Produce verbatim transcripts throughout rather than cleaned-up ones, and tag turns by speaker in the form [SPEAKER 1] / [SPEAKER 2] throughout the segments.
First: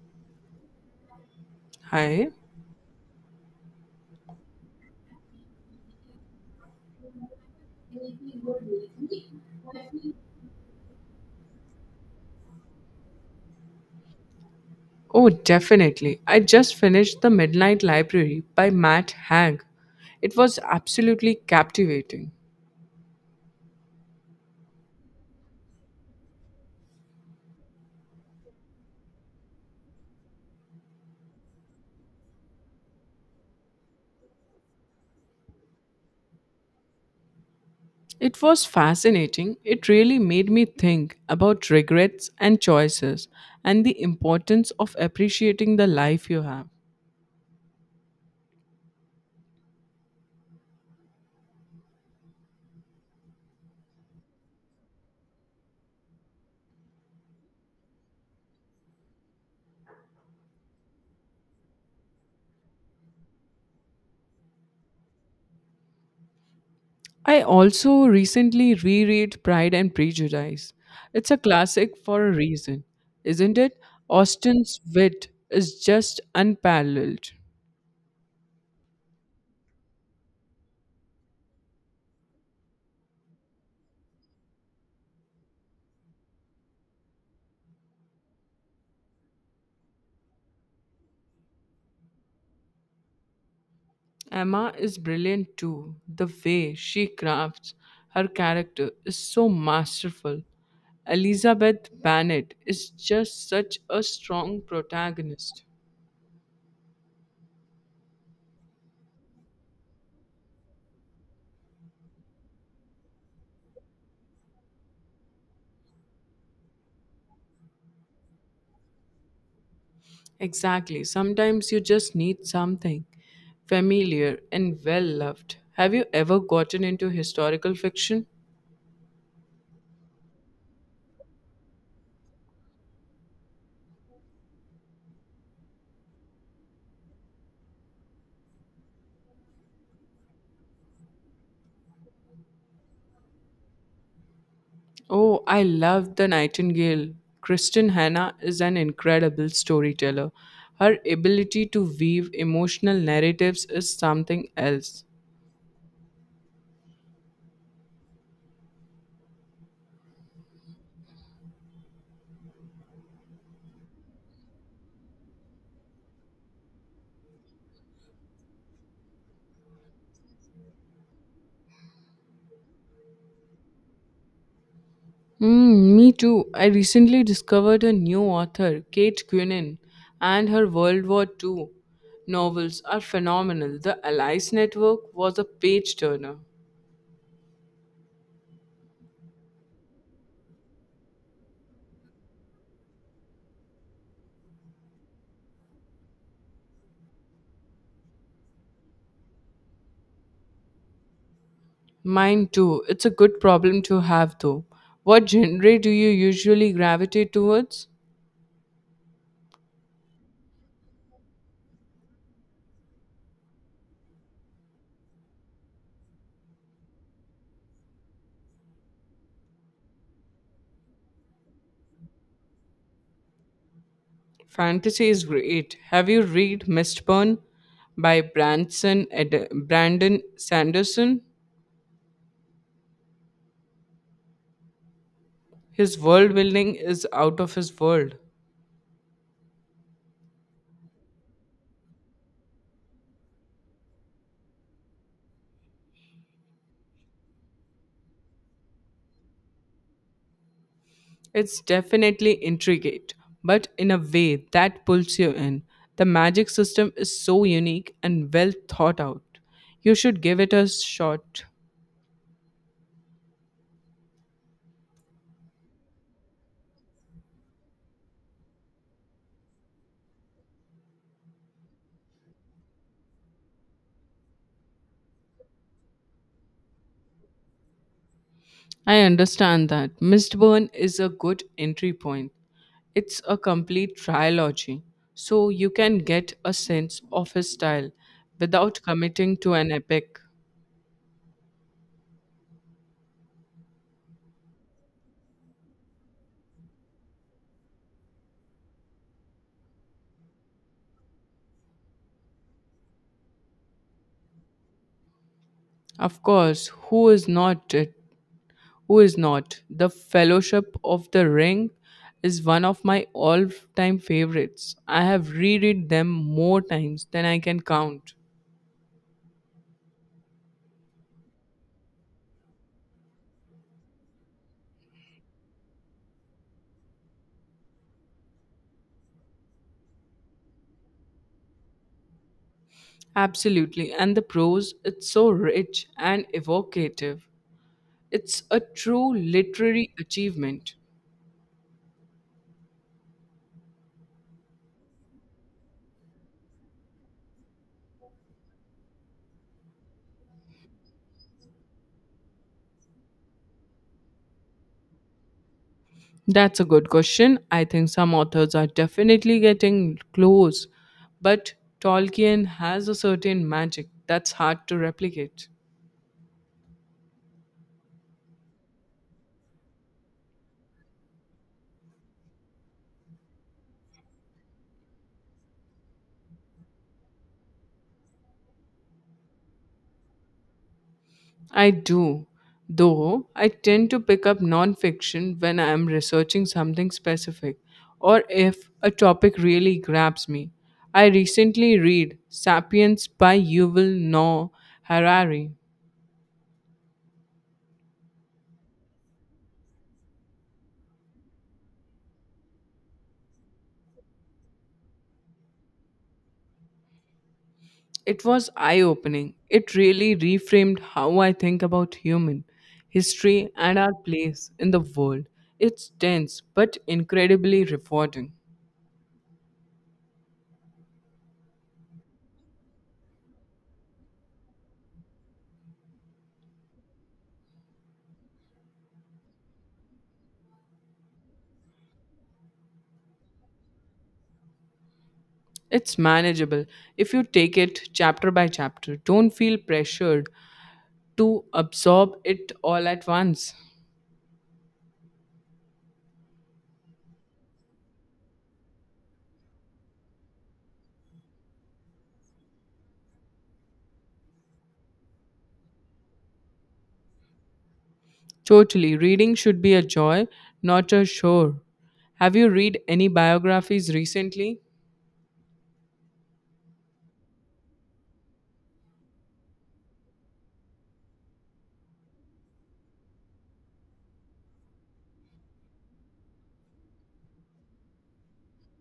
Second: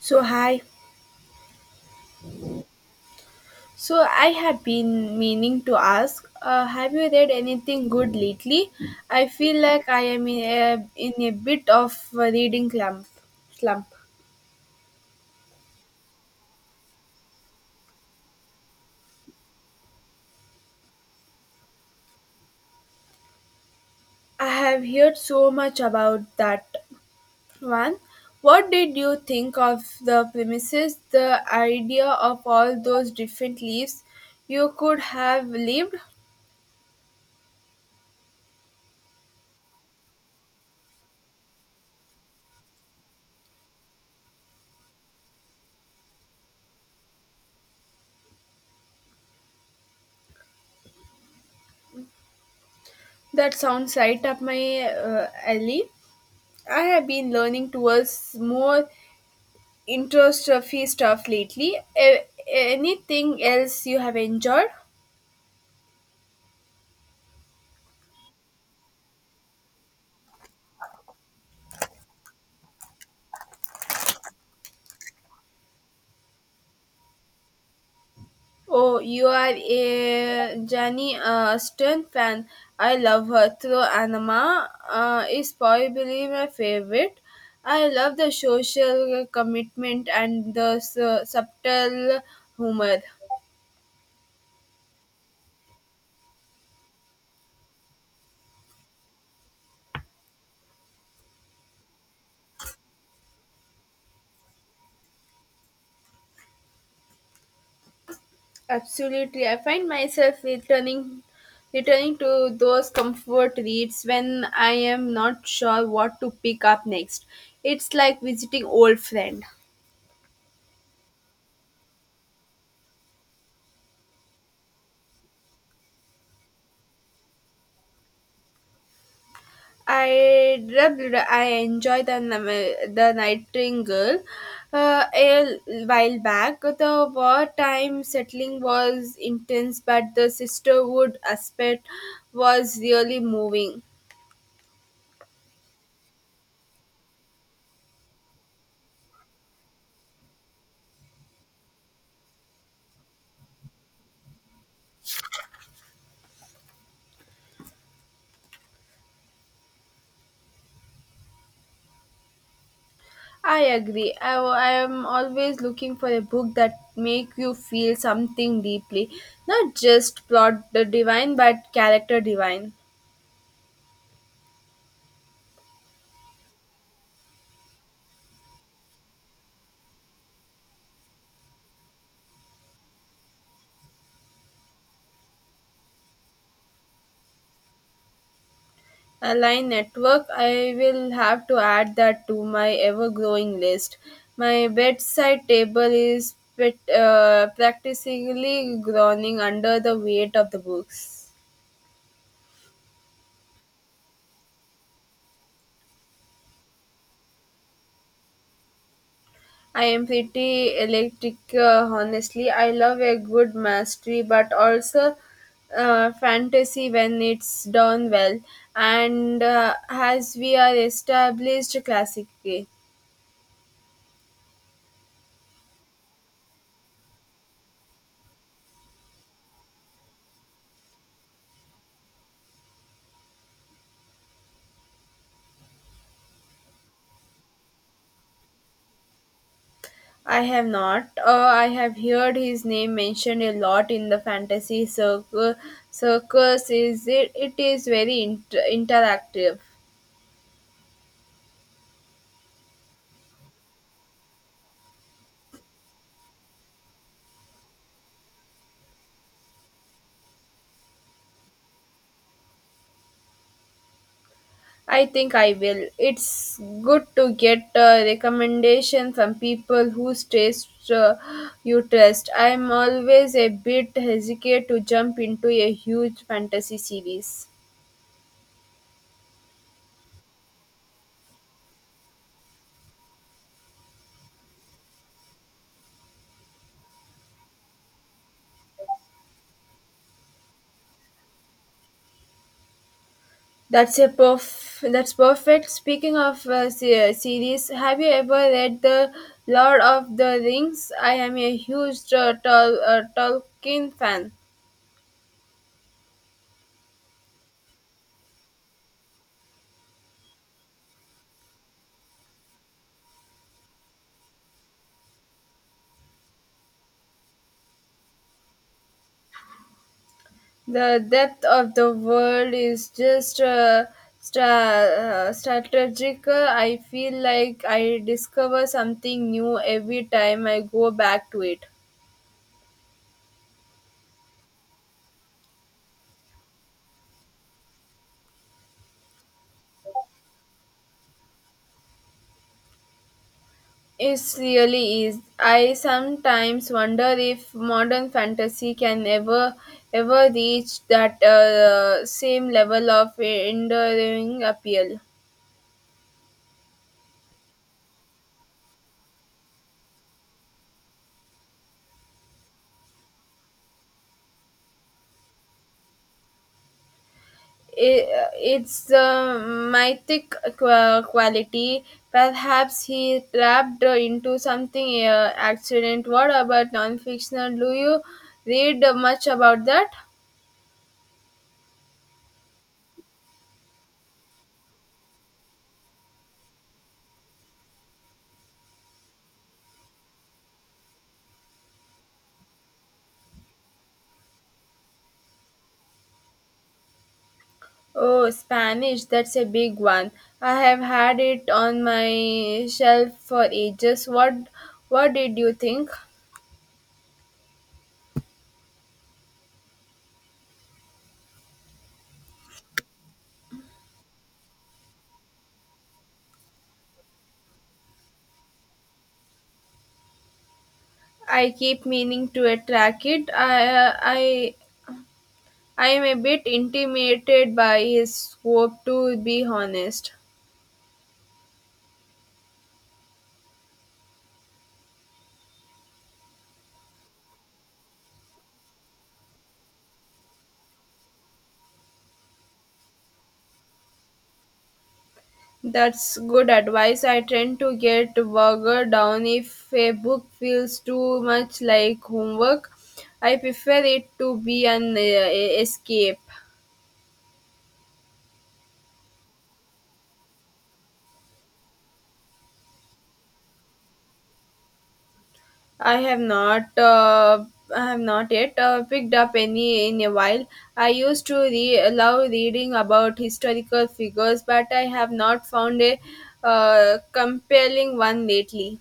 [SPEAKER 1] So hi.
[SPEAKER 2] Hi.
[SPEAKER 1] So I have been meaning to ask, uh, have you read anything good lately? I feel like I am in a, in a bit of a reading slump. Slump.
[SPEAKER 2] Oh, definitely. I just finished The Midnight Library by Matt Haig. It was absolutely captivating.
[SPEAKER 1] I have heard so much about that one. What did you think of the premises, the idea of all those different leaves you could have lived?
[SPEAKER 2] It was fascinating. It really made me think about regrets and choices and the importance of appreciating the life you have.
[SPEAKER 1] That sounds right up my uh, alley. I have been learning towards more interest introstrophy stuff lately. A- anything else you have enjoyed?
[SPEAKER 2] I also recently reread Pride and Prejudice. It's a classic for a reason, isn't it? Austen's wit is just unparalleled.
[SPEAKER 1] Oh, you are a Jenny uh, Stern fan. I love her. Through Anima uh, is probably my favorite. I love the social commitment and the su- subtle humor.
[SPEAKER 2] Emma is brilliant too. The way she crafts her character is so masterful. Elizabeth Bennet is just such a strong protagonist.
[SPEAKER 1] Absolutely. I find myself returning returning to those comfort reads when I am not sure what to pick up next. It's like visiting old friend.
[SPEAKER 2] Exactly. Sometimes you just need something familiar and well loved. Have you ever gotten into historical fiction?
[SPEAKER 1] I I enjoy the nam- the Nightingale uh, a while back. The wartime settling was intense, but the sisterhood aspect was really moving.
[SPEAKER 2] Oh, I love The Nightingale. Kristen Hanna is an incredible storyteller. Her ability to weave emotional narratives is something else.
[SPEAKER 1] I agree. I, I am always looking for a book that make you feel something deeply, not just plot the divine, but character divine.
[SPEAKER 2] Mm, me too. I recently discovered a new author, Kate Quinnan, and her World War Two novels are phenomenal. The Allies Network was a page turner.
[SPEAKER 1] A line network. I will have to add that to my ever-growing list. My bedside table is pet, uh, practically groaning under the weight of the books.
[SPEAKER 2] Mine too. It's a good problem to have, though. What genre do you usually gravitate towards?
[SPEAKER 1] I am pretty electric, uh, honestly. I love a good mastery, but also uh, fantasy when it's done well. And uh, as we are established classically,
[SPEAKER 2] Fantasy is great. Have you read Mistborn by Branson Ed- Brandon Sanderson? His world building is out of his world.
[SPEAKER 1] I have not. Uh, I have heard his name mentioned a lot in the fantasy circle. Circus is it? It is very inter- interactive.
[SPEAKER 2] It's definitely intricate, but in a way that pulls you in. The magic system is so unique and well thought out. You should give it a shot.
[SPEAKER 1] I think I will. It's good to get a recommendation from people whose taste uh, you trust. I'm always a bit hesitant to jump into a huge fantasy series.
[SPEAKER 2] I understand that. Mistborn is a good entry point. It's a complete trilogy, so you can get a sense of his style without committing to an epic.
[SPEAKER 1] That's a perf- that's perfect. Speaking of uh, se- uh, series, have you ever read the Lord of the Rings? I am a huge uh, Tol- uh, Tolkien fan.
[SPEAKER 2] Of course, who is not it? Who is not? The Fellowship of the Ring is one of my all time favorites. I have reread them more times than I can count.
[SPEAKER 1] The depth of the world is just uh, stra- uh, strategic. I feel like I discover something new every time I go back to it.
[SPEAKER 2] Absolutely, and the prose, it's so rich and evocative. It's a true literary achievement.
[SPEAKER 1] It really is. I sometimes wonder if modern fantasy can ever ever reach that uh, same level of enduring appeal.
[SPEAKER 2] That's a good question. I think some authors are definitely getting close, but Tolkien has a certain magic that's hard to replicate.
[SPEAKER 1] I- it's the mythic qua- quality. Perhaps he trapped into something uh, accident. What about non-fictional? Do you read much about that?
[SPEAKER 2] I do, though I tend to pick up nonfiction when I am researching something specific or if a topic really grabs me. I recently read Sapiens by Yuval Noah Harari.
[SPEAKER 1] Oh, Spanish. That's a big one. I have had it on my shelf for ages. What What did you think?
[SPEAKER 2] It was eye opening. It really reframed how I think about human history and our place in the world. It's dense but incredibly rewarding.
[SPEAKER 1] I keep meaning to attract it. I I I am a bit intimidated by his scope, to be honest.
[SPEAKER 2] It's manageable if you take it chapter by chapter. Don't feel pressured to absorb it all at once.
[SPEAKER 1] That's good advice. I tend to get bogged down if a book feels too much like homework. I prefer it to be an uh, e-, escape.
[SPEAKER 2] Totally. Reading should be a joy, not a chore. Have you read any biographies recently?
[SPEAKER 1] I have not. Uh, I have not yet uh, picked up any in a while. I used to re- love reading about historical figures, but I have not found a uh, compelling one lately.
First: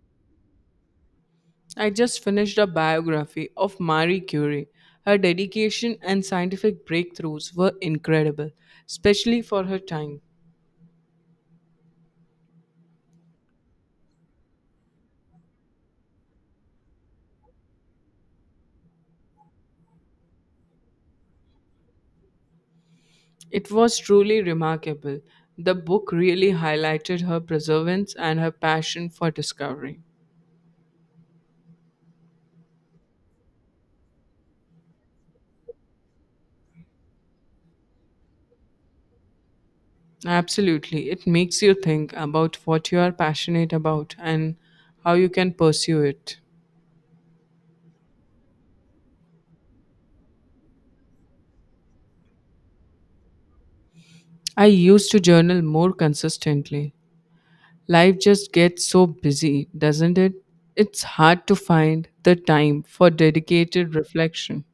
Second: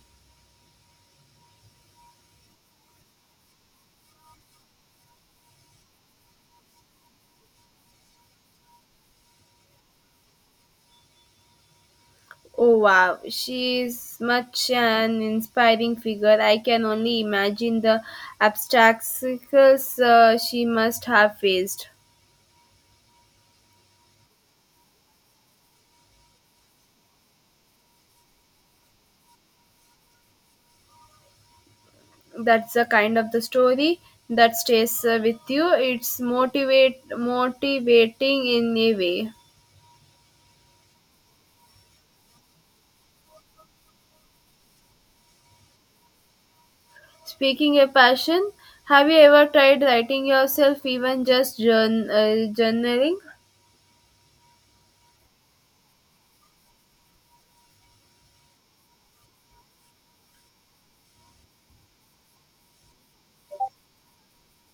[SPEAKER 2] I just finished a biography of Marie Curie. Her dedication and scientific breakthroughs were incredible, especially for her time.
[SPEAKER 1] Oh wow, she's much an inspiring figure. I can only imagine the obstacles uh, she must have faced.
[SPEAKER 2] It was truly remarkable. The book really highlighted her perseverance and her passion for discovery.
[SPEAKER 1] That's the kind of the story that stays uh, with you. It's motivate motivating in a way.
[SPEAKER 2] Absolutely. It makes you think about what you are passionate about and how you can pursue it.
[SPEAKER 1] Speaking of passion, have you ever tried writing yourself, even just journ- uh, journaling?
[SPEAKER 2] I used to journal more consistently. Life just gets so busy, doesn't it? It's hard to find the time for dedicated reflection.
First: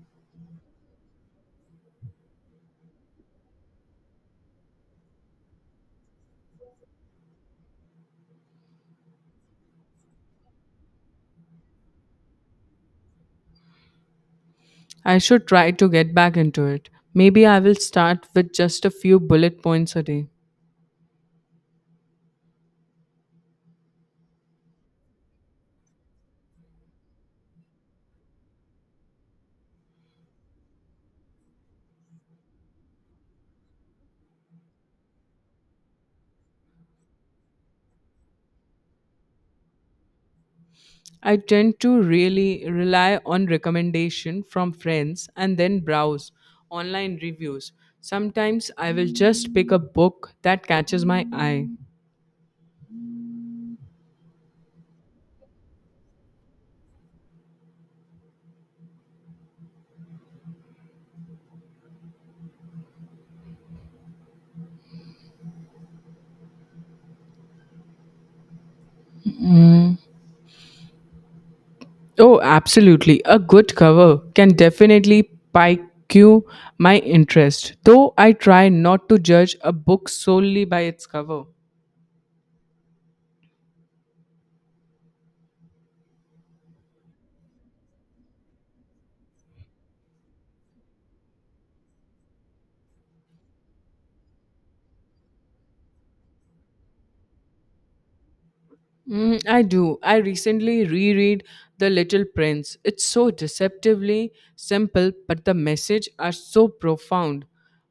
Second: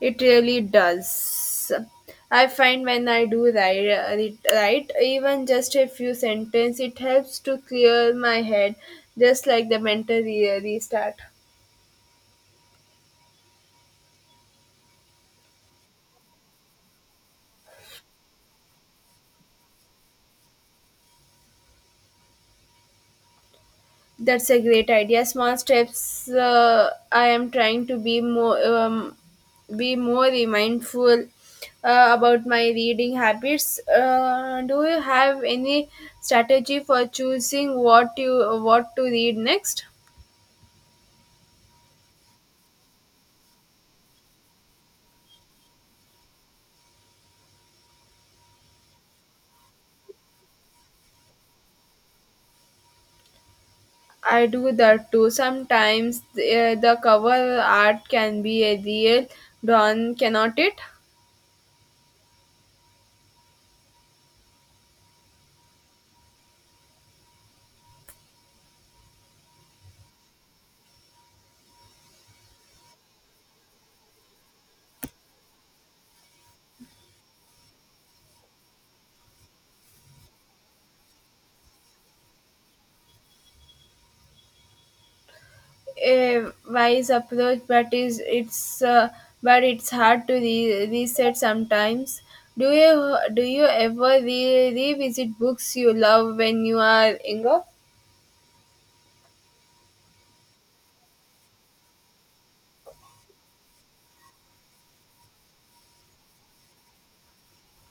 [SPEAKER 1] It really does. I find when I do that, it right, even just a few sentences, it helps to clear my head, just like the mental re- restart.
[SPEAKER 2] I should try to get back into it. Maybe I will start with just a few bullet points a day.
[SPEAKER 1] That's a great idea. Small steps. Uh, I am trying to be more, um, be more mindful uh, about my reading habits. Uh, do you have any strategy for choosing what you what to read next?
[SPEAKER 2] I tend to really rely on recommendation from friends and then browse online reviews. Sometimes I will just pick a book that catches my eye.
[SPEAKER 1] I do that too. Sometimes the, the cover art can be a real dawn, cannot it?
[SPEAKER 2] Oh, absolutely. A good cover can definitely pique my interest, though I try not to judge a book solely by its cover.
[SPEAKER 1] A wise approach, but is it's uh, but it's hard to re- reset sometimes. Do you do you ever re- revisit books you love when you are younger?
[SPEAKER 2] Mm, I do. I recently reread The Little Prince. It's so deceptively simple, but the message are so profound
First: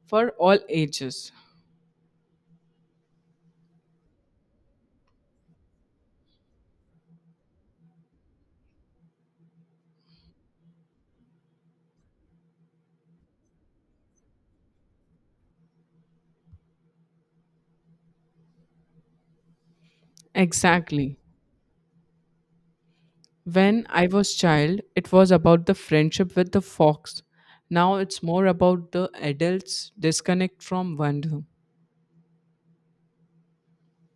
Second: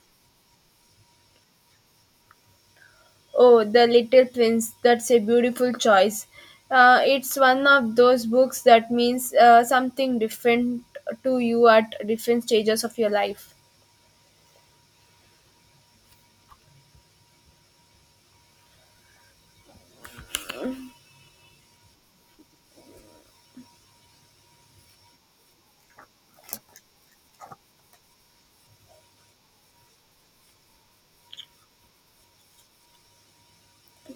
[SPEAKER 2] for all ages.
[SPEAKER 1] Oh, The Little Prince. That's a beautiful choice. Uh, it's one of those books that means uh, something different to you at different stages of your life.
[SPEAKER 2] Exactly. When I was child, it was about the friendship with the fox. Now it's more about the adults disconnect from wonder.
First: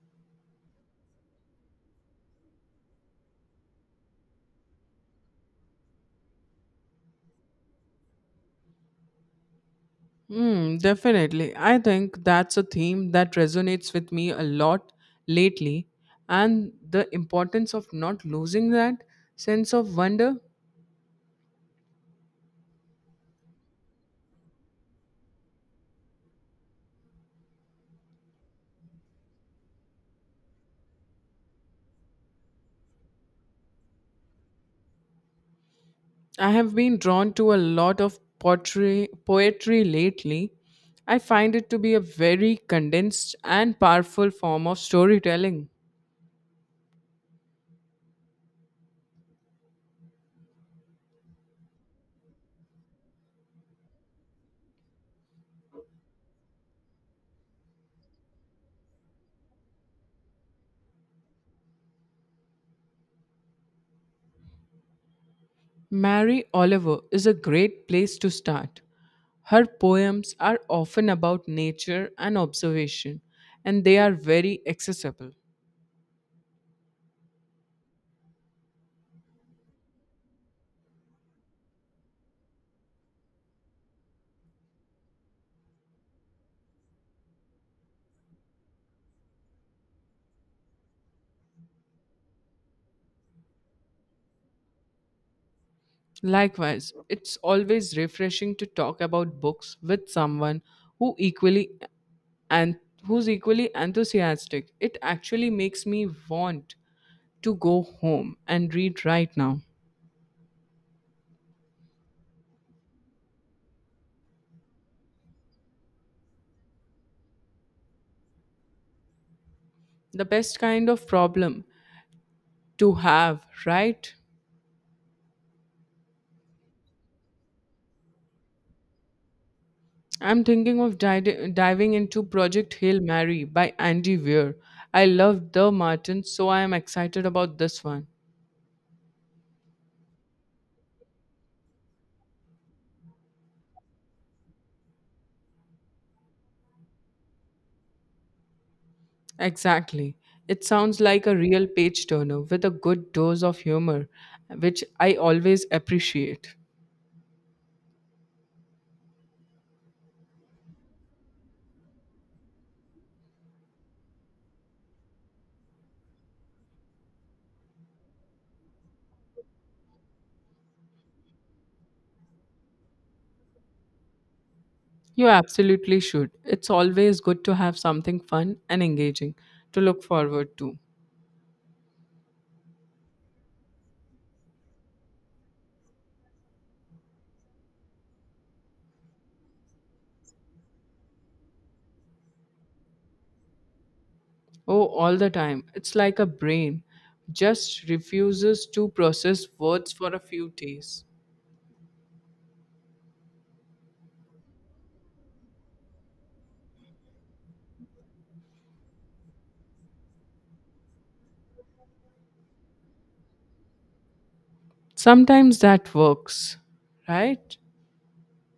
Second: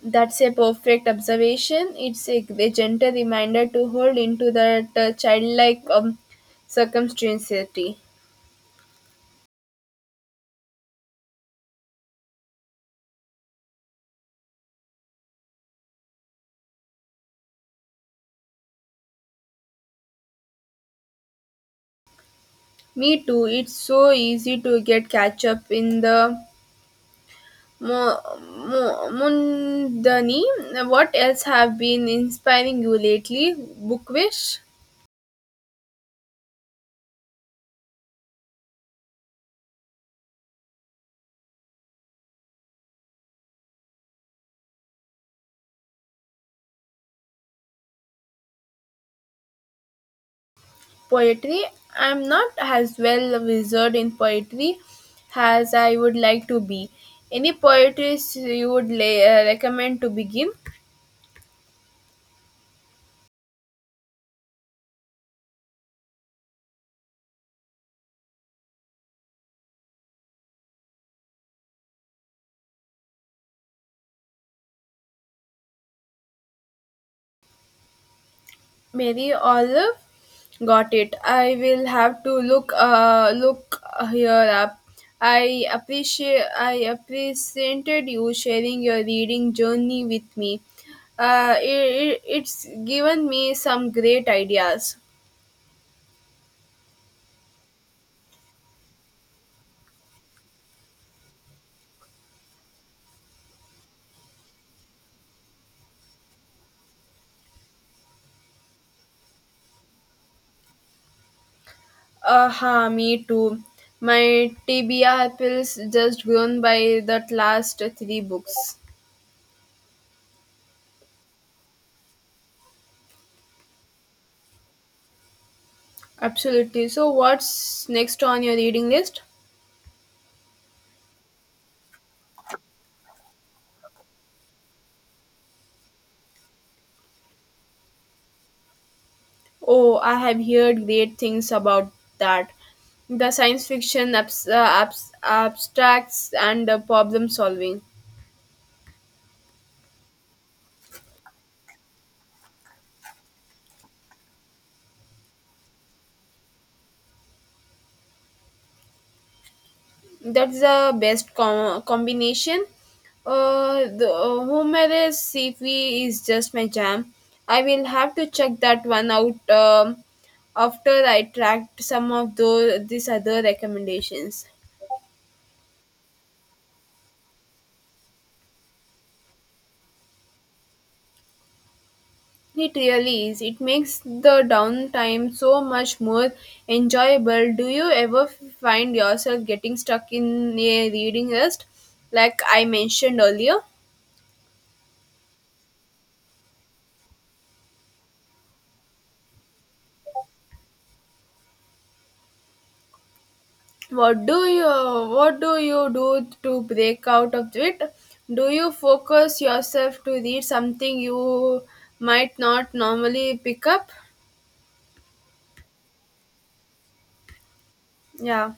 [SPEAKER 1] That's a perfect observation. It's a, a gentle reminder to hold into that uh, childlike um, circumstantiality.
[SPEAKER 2] Mm, definitely. I think that's a theme that resonates with me a lot lately, and the importance of not losing that sense of wonder.
[SPEAKER 1] Me too. It's so easy to get catch up in the mo- mo- mundane. What else have been inspiring you lately? Book wish
[SPEAKER 2] I have been drawn to a lot of poetry, poetry lately. I find it to be a very condensed and powerful form of storytelling.
[SPEAKER 1] poetry. I'm not as well a wizard in poetry as I would like to be. Any poetries you would la- uh, recommend to begin?
[SPEAKER 2] Mary Oliver is a great place to start. Her poems are often about nature and observation, and they are very accessible.
[SPEAKER 1] Mary Olive. Got it. I will have to look uh look here up. I appreciate I appreciated you sharing your reading journey with me. Uh, it, it's given me some great ideas.
[SPEAKER 2] Likewise, it's always refreshing to talk about books with someone who equally and who's equally enthusiastic. It actually makes me want to go home and read right now.
[SPEAKER 1] Aha, me too. My T B R pills just grown by that last three books.
[SPEAKER 2] The best kind of problem to have, right?
[SPEAKER 1] Absolutely. So, what's next on your reading list?
[SPEAKER 2] I'm thinking of di- diving into Project Hail Mary by Andy Weir. I love the Martin, so I am excited about this one.
[SPEAKER 1] Oh, I have heard great things about that. The science fiction abs- uh, abs- abstracts and the problem solving.
[SPEAKER 2] Exactly. It sounds like a real page turner with a good dose of humor, which I always appreciate.
[SPEAKER 1] That's the best com- combination. Uh, the uh, Homer's C V is just my jam. I will have to check that one out um, after I tracked some of those these other recommendations.
[SPEAKER 2] You absolutely should. It's always good to have something fun and engaging to look forward to.
[SPEAKER 1] It really is. It makes the downtime so much more enjoyable. Do you ever find yourself getting stuck in a reading list, like I mentioned earlier?
[SPEAKER 2] Oh, all the time. It's like a brain just refuses to process words for a few days.
[SPEAKER 1] What do you What do you do to break out of it? Do you focus yourself to read something you might not normally pick up?
[SPEAKER 2] Sometimes that works, right?
[SPEAKER 1] Yeah.